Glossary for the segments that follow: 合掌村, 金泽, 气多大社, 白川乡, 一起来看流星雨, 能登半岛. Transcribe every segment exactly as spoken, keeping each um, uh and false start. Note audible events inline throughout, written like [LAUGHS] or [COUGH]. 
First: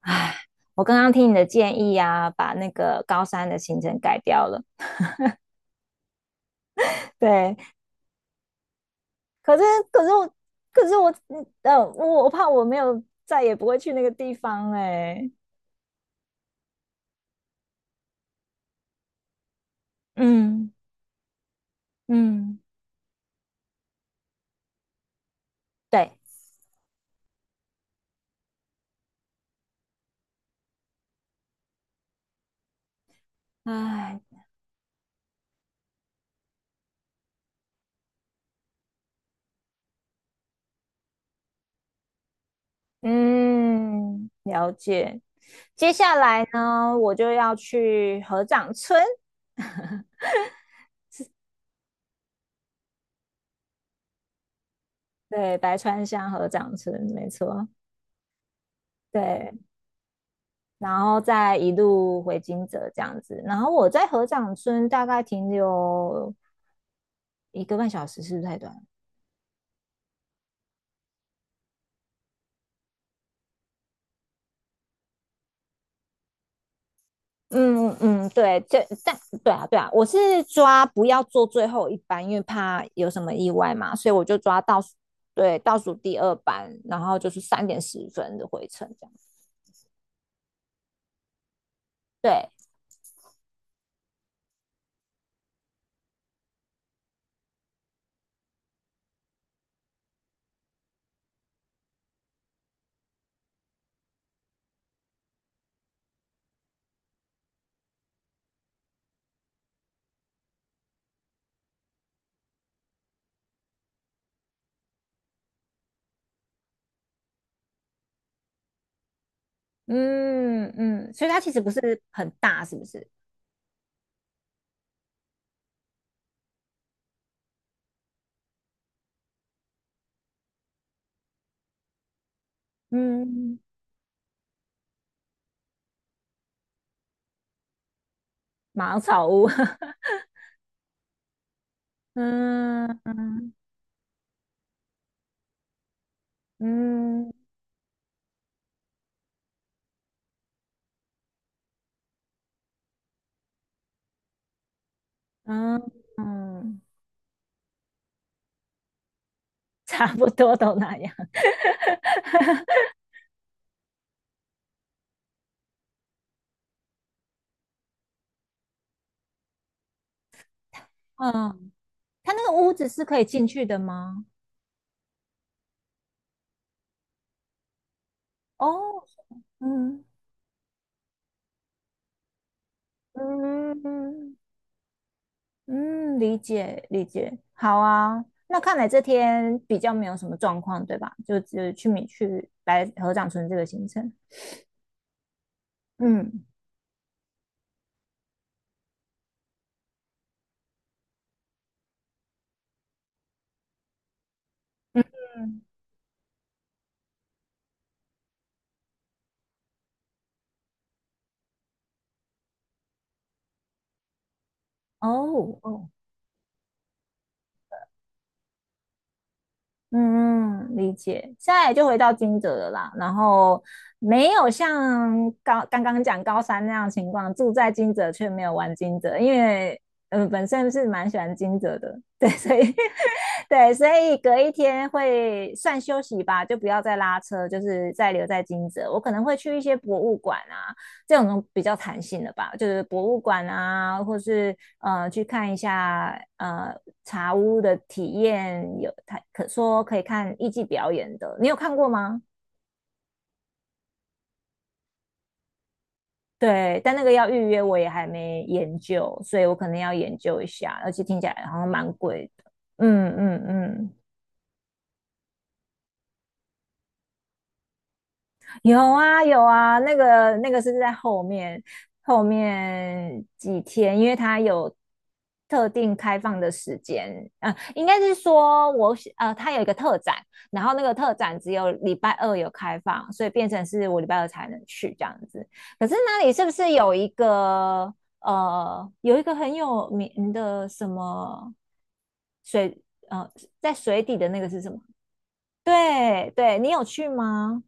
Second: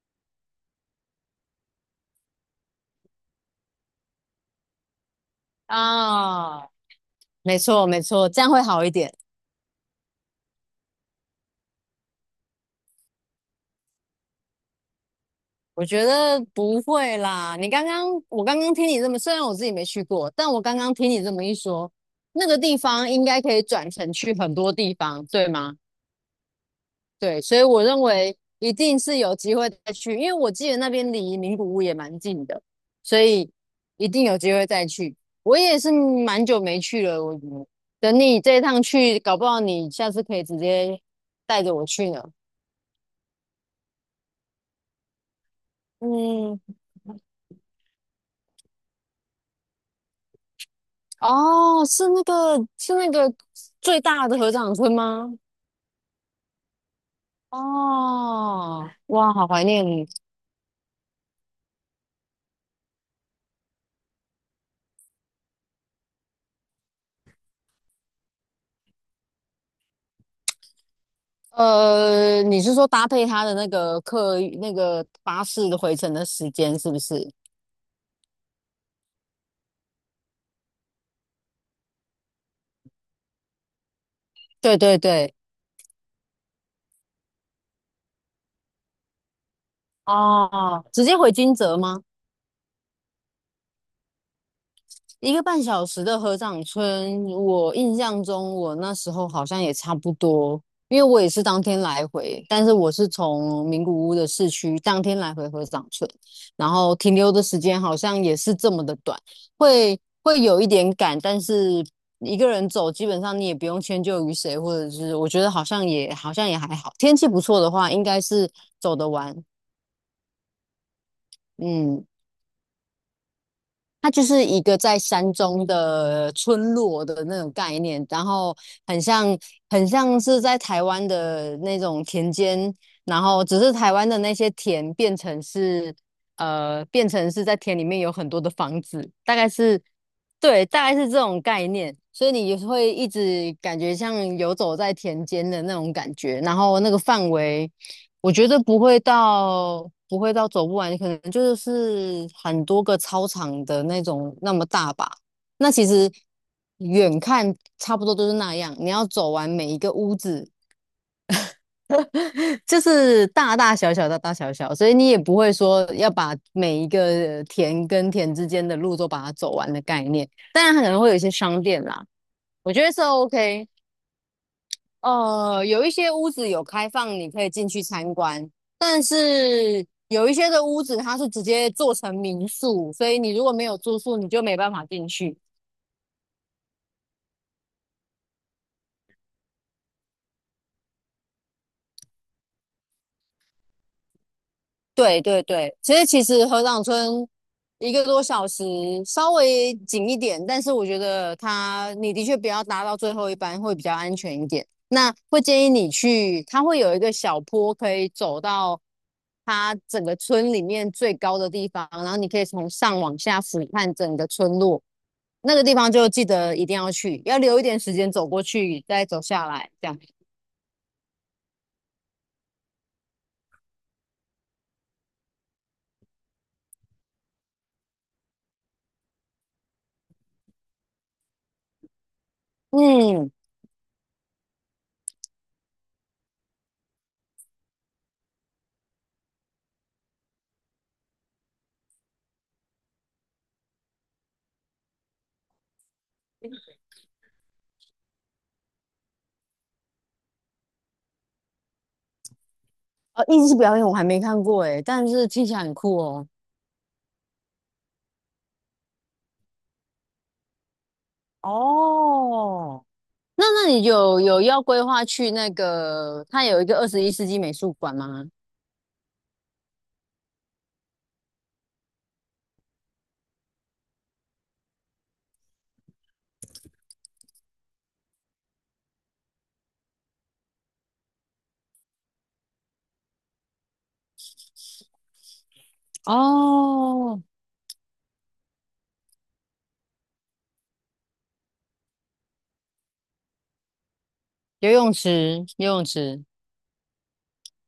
唉，我刚刚听你的建议啊，把那个高三的行程改掉了。啊，对，没错没错，这样会好一点。可是可是我可是我呃，我我怕我没有再也不会去那个地方哎、我觉得不会啦。你刚刚，我刚刚听你这么，虽然我自己没去过，但我嗯刚刚听你这么一说，那个嗯，地方应该可以转乘去很多地方，对吗？对，对，所以我认为一定是有机会再去，因为我记得那边离名古屋也蛮近的，所以一定有唉，机会再去。我也是蛮久没去了，我等你这一趟去，搞不好你下次可以直接带着我去呢。嗯，了解。接下来嗯，呢，我就要去合掌村，哦，是那个是那个最大的合掌村吗？对，白川乡合掌村，没错，哦，哇，好对，怀念你。然后再一路回金泽这样子。然后我在合掌村大概停留一个半小时是不是太短了？呃，你是说搭配他的那个客运那个巴士的回程的时间是不是？嗯嗯，对，这但对啊对啊，我是抓不要做最后一班，因为怕有什么意外嘛，所以我就抓对倒数，对对，对，倒数第二班，然后就是三点十分的回程这样。哦，直接回金泽吗？对，一个半小时的合掌村，我印象中我那时候好像也差不多，因为我也是当天来回，但是我是从名古屋的市区当天来回合掌村，然后停留的时间好像也是这么的短，会会有一点赶，但是一个人走，基本上你也不用迁就于谁，或者是我觉得好像也好像也还好，天气不错的话，应该是走得完。嗯嗯，所以它其实不是嗯。很大，是不是？它就是一个在山中的村落的那种概念，然后很像很像是在台湾的那种田间，然后嗯，只是台湾的那些田变成是呃变成是在田里面有很多的房茅子，草大屋，概 [LAUGHS] 是对，大概是这种概念，所以你会嗯一嗯直感觉像游走在田间的那种感觉，然后那个范嗯围。我觉得不会到不会到走不完，可能就是很多个操场的那种那么大吧。那嗯其实嗯 远看差不多都是那样，你要走完每一 [LAUGHS] 个差屋不子，多都那样。[LAUGHS] 就是大大小小大大小小，所以你也不会说要把每一个田跟田之间的路都把它走完的概念。当然，它可能会有一些商嗯，店啦，它那个我屋觉子得是 是可以进去 OK。的吗？呃，有一些屋子有开放，你可以进去参观，哦，但是嗯，有一些的屋子它是直接做成民宿，所以你如果没有住宿，你嗯就没办法进去。嗯，理解理解，好啊。那看来这天比较没有什么状况，对吧？就只去米去白合掌村这个行程。对对对，其实其嗯实河长村一个多小时稍微紧一点，但是我觉得它你的确不要搭到最后一班会比较安全一点。那会嗯，建议你去，它会有一个小坡可以走到它整个村里面最高的地方，然后你可以从上往下俯瞰整个村落。那哦个地哦，方就记得一定要去，要留一点时间走过去，再走下来这样。嗯，嗯，理解。现在就回到金蛰了啦，然后没有像高刚刚讲高三那样情况，住在金蛰却没有玩金蛰，因为呃本身是蛮喜欢金蛰的，对，所以 嗯，[LAUGHS] 对，所以隔一天会算休息吧，就不要再拉车，就是再留在金蛰。我可能会去一些博物馆啊，这种比较弹性的吧，就是博物馆啊，或是呃去看一下呃茶屋的体验，有他可说可以看艺伎表演的，你有看过吗？呃，艺术表演我还没看过诶，但是听起来很酷哦。对，但那个要预约，我也还没研究，所以我可能要研究一下，而且听起来好像蛮贵的。哦，嗯那嗯那你嗯，有有要规划去那个，它有一个二十一世纪美术馆吗？有啊有啊，那个那个是在后面后面几天，因为它有特定开放的时间，呃，应该是说我喜呃，它有一个特展，然后那个特展只有礼拜二有开放，所以变成是我礼拜二才能去这样子。可是那里是不是有一哦，个呃有一个很有名的什么水呃在水底的那个是游什么？泳池，游泳池。对对，你有去吗？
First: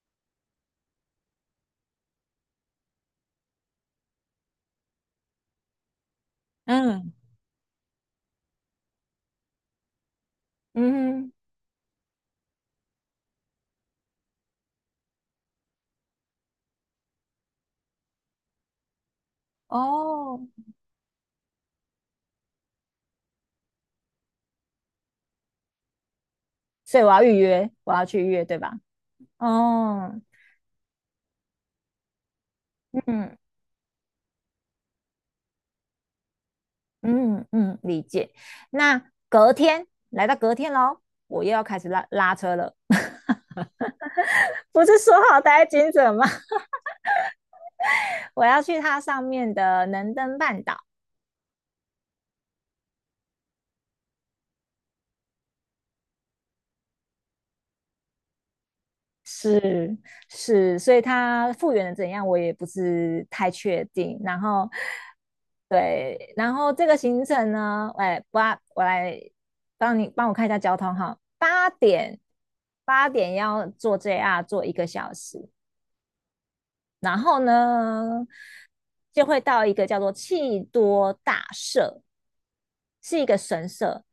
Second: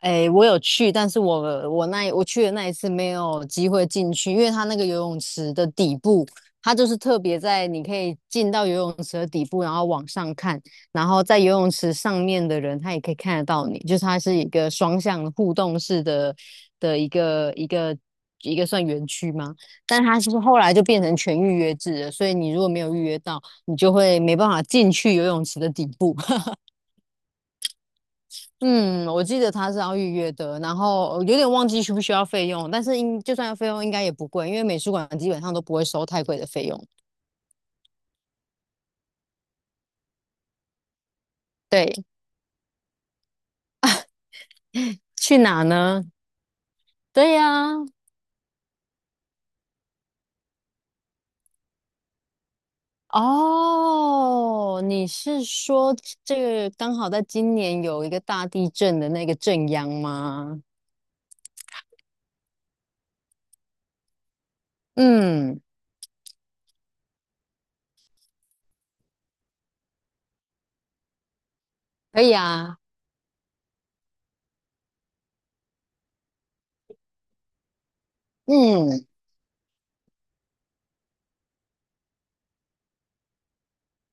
哎，我有去，但是我我那一我去的那一次没有机会进去，因为它那个游泳池的底部，它就是嗯。特别在你可以进到游泳池的底部，然后往上看，嗯然后哼。在游泳池上面的人，他也可以看得到你，就是它是一个双向互动式的的一个一个一个算园区吗？但它是哦，后来就变成全预约制了，所以你如果没有预约到，你就会没办法进去游泳池的底部。所以我要预约，我要去预约，对吧？嗯，我记得他是要预哦，约的，然后呃有点忘记需不需要费用，但是应就嗯算要费用应该也不贵，因为美术馆基本上都不会收太贵的费用。嗯嗯，理解。那隔天来到隔天喽，我又要开始对，拉拉车了。[LAUGHS] 不是说去好待哪在金呢？泽吗？对呀，[LAUGHS] 我要去它上面的能登半岛。哦，你是说这个刚好在今年有一个大地震的那个震央是吗？是，所以它复原的怎样，我也不是太确定。然后，嗯，对，然后这个行程呢，哎，八，我来帮你帮我看一下交通哈。八点可以啊，八点要坐 J R 坐一个小时，然后呢嗯，就会到一个叫做气多大社，是一个神社。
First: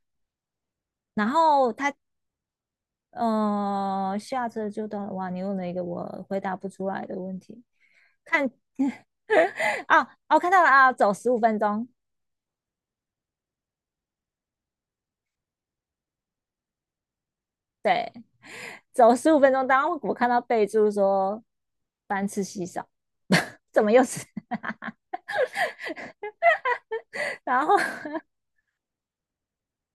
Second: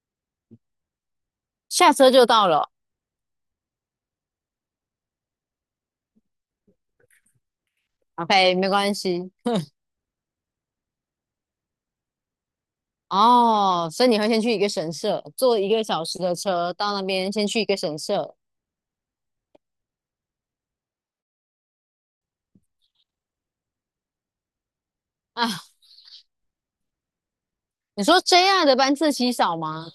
然后下它车就到了呃下车就到了，哇，你问了一个我回答不出来的问题。看，OK，没关系。啊哦，看到了啊，走十五分钟，哦，所以你会先去一个神社，坐一个小时的车到那边，先去一个神社。走十五分钟。当我看到备注说班次稀少，[LAUGHS] 怎么又是？[LAUGHS] 啊，[LAUGHS] 然后你说 J R 的班次稀少吗？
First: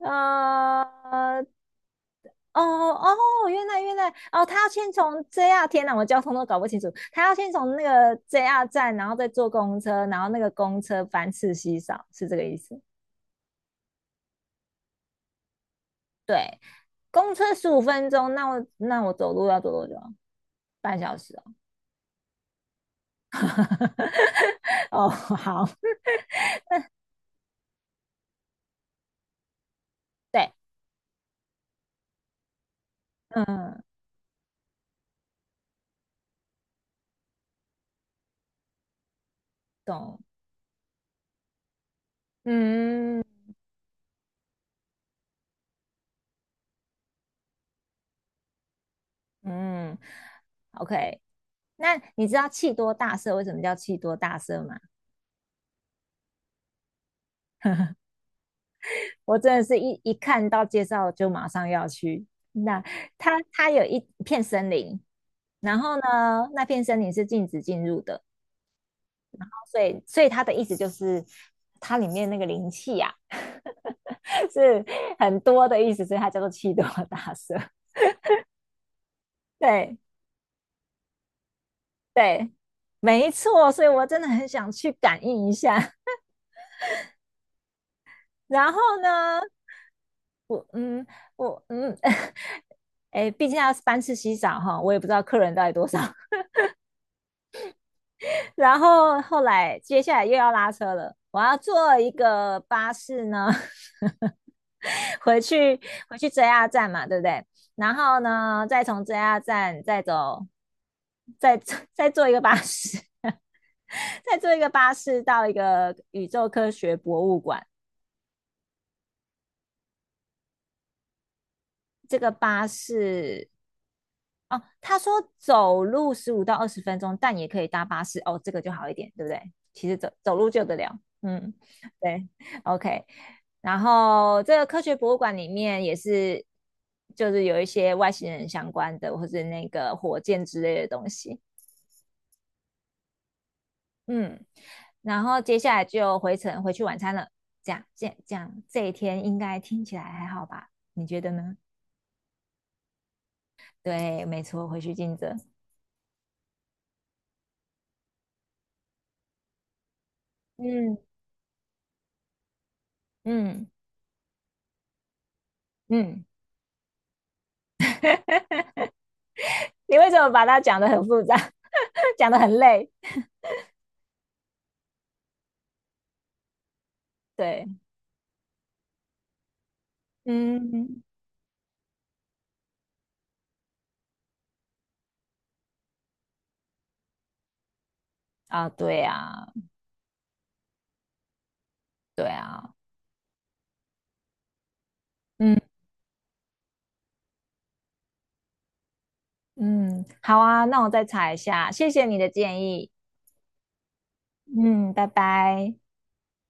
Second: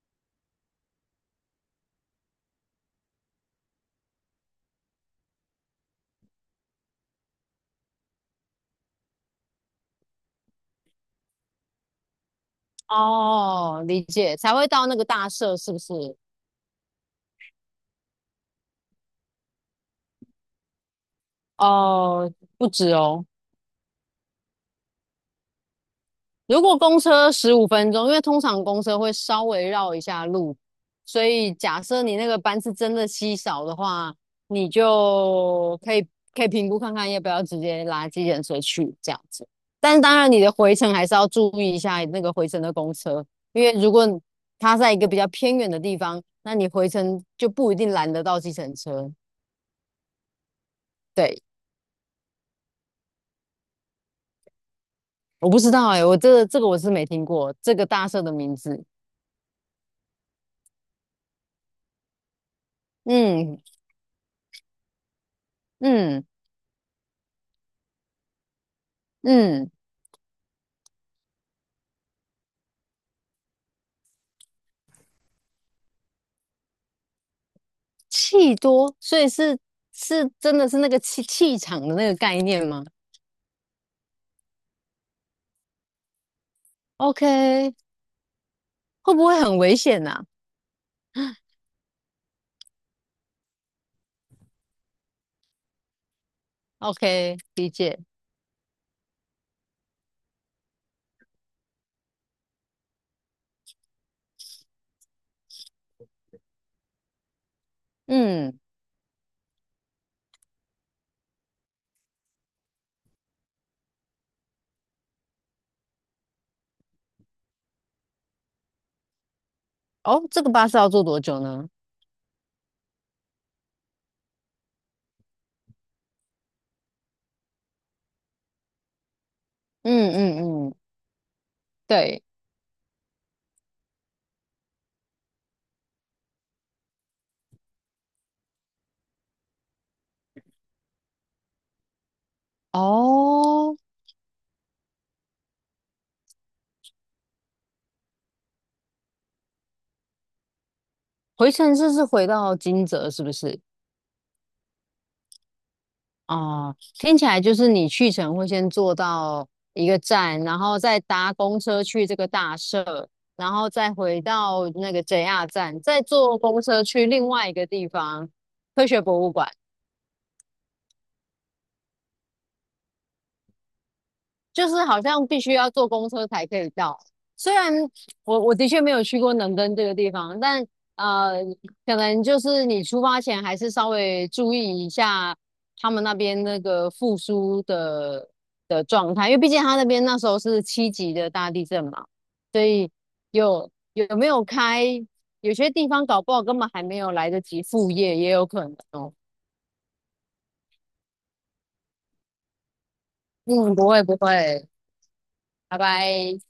呃，哦哦，原来原来哦，他要先从 J R，天哪，我交通都搞不清楚。他要先从那个 J R 站，然后再坐公车，然后那个公车班次稀少，是这个意思。哦，理解，才会到那个大社是不是？公车十五分钟，那我那我走路要走多久啊？半小时哦。哦，不止哦。[LAUGHS] 哦，好，如果公车十五分钟，因为通常公车会稍微绕一下 [LAUGHS] 对，路，所以假设你那个班次真的稀少的嗯，话，你就可以可以评估看看要不要直接拉计程车去这样子。但是当懂，然，你的回程还是要注意一下那个回程的公嗯。车，因为如果它在一个比较偏远的地方，那你回程就不一定拦得到计程车。嗯，OK。对，那你知道气多大社为什么叫气多大社吗？我不知道哎、我这个这个我是没听过这个大 [LAUGHS] 社的名字。我真的是一一看到介绍就马上要去。那它嗯它有一片森林，然后呢，嗯那片森林是禁止进入的，嗯。所以所以它的意思就是它里面那个灵气啊 [LAUGHS] 是很多的意思，所以它叫做气多大社。气多，所以是对是真的是那个气气场的那个概对，念吗没错，所以我真的很想去感应一下。？OK，[LAUGHS] 然后会不会呢，很危险呐、我嗯，我嗯 [LAUGHS]，哎，毕竟要班次稀少哈，我也不知道客人到底多少。[LAUGHS] o k 理解。然后后来接下来又要拉车了，我要坐一个巴士呢，[LAUGHS] 回去回去 J R 站嘛，对不对？然后嗯，呢，再从 J R 站再走，再再坐一个巴士，[LAUGHS] 再坐一个巴士到一个宇宙科学博物馆。哦，这个巴士要坐多久呢？这个巴士哦，他说走路十五到二十分钟，但也可以搭巴士。哦，这个就好一点，对不对？其实走嗯走嗯路就嗯，得了。嗯，对，对，OK。然后这个科学博物馆里面也是，就是有一些外星人相关的，或是那个火箭之类的东西。哦，嗯，然后接下来就回程回去晚餐了。这样，这样，这样，这一天应该听起来还好吧？你觉得回呢？程是是回到金泽是不是？对，没错，回去尽责。哦，听起来就是你去程会先坐到一个站，然后再嗯搭公车去这个大社，然嗯后再回到那个 J R 站，再嗯。坐公车去另外一个地方，科 [LAUGHS] 学博物馆。你为什么把它讲得很复杂 [LAUGHS]，讲得很累？就是好像必须要坐公车才可以到。虽对，然我我的确没有去过能登这个地方，但嗯，呃，可能就是你出发前还是稍微注意一下他们那边那个复苏的啊，的对状态，因为毕啊，竟他那边那时候是七级的大地震嘛，对所啊，以有有没有开，有嗯些地方搞不好根本还没有来得及复业，也有可能哦。嗯，好啊，那我再查一下，谢谢你的建议，嗯，不会不会，嗯，拜拜。拜拜。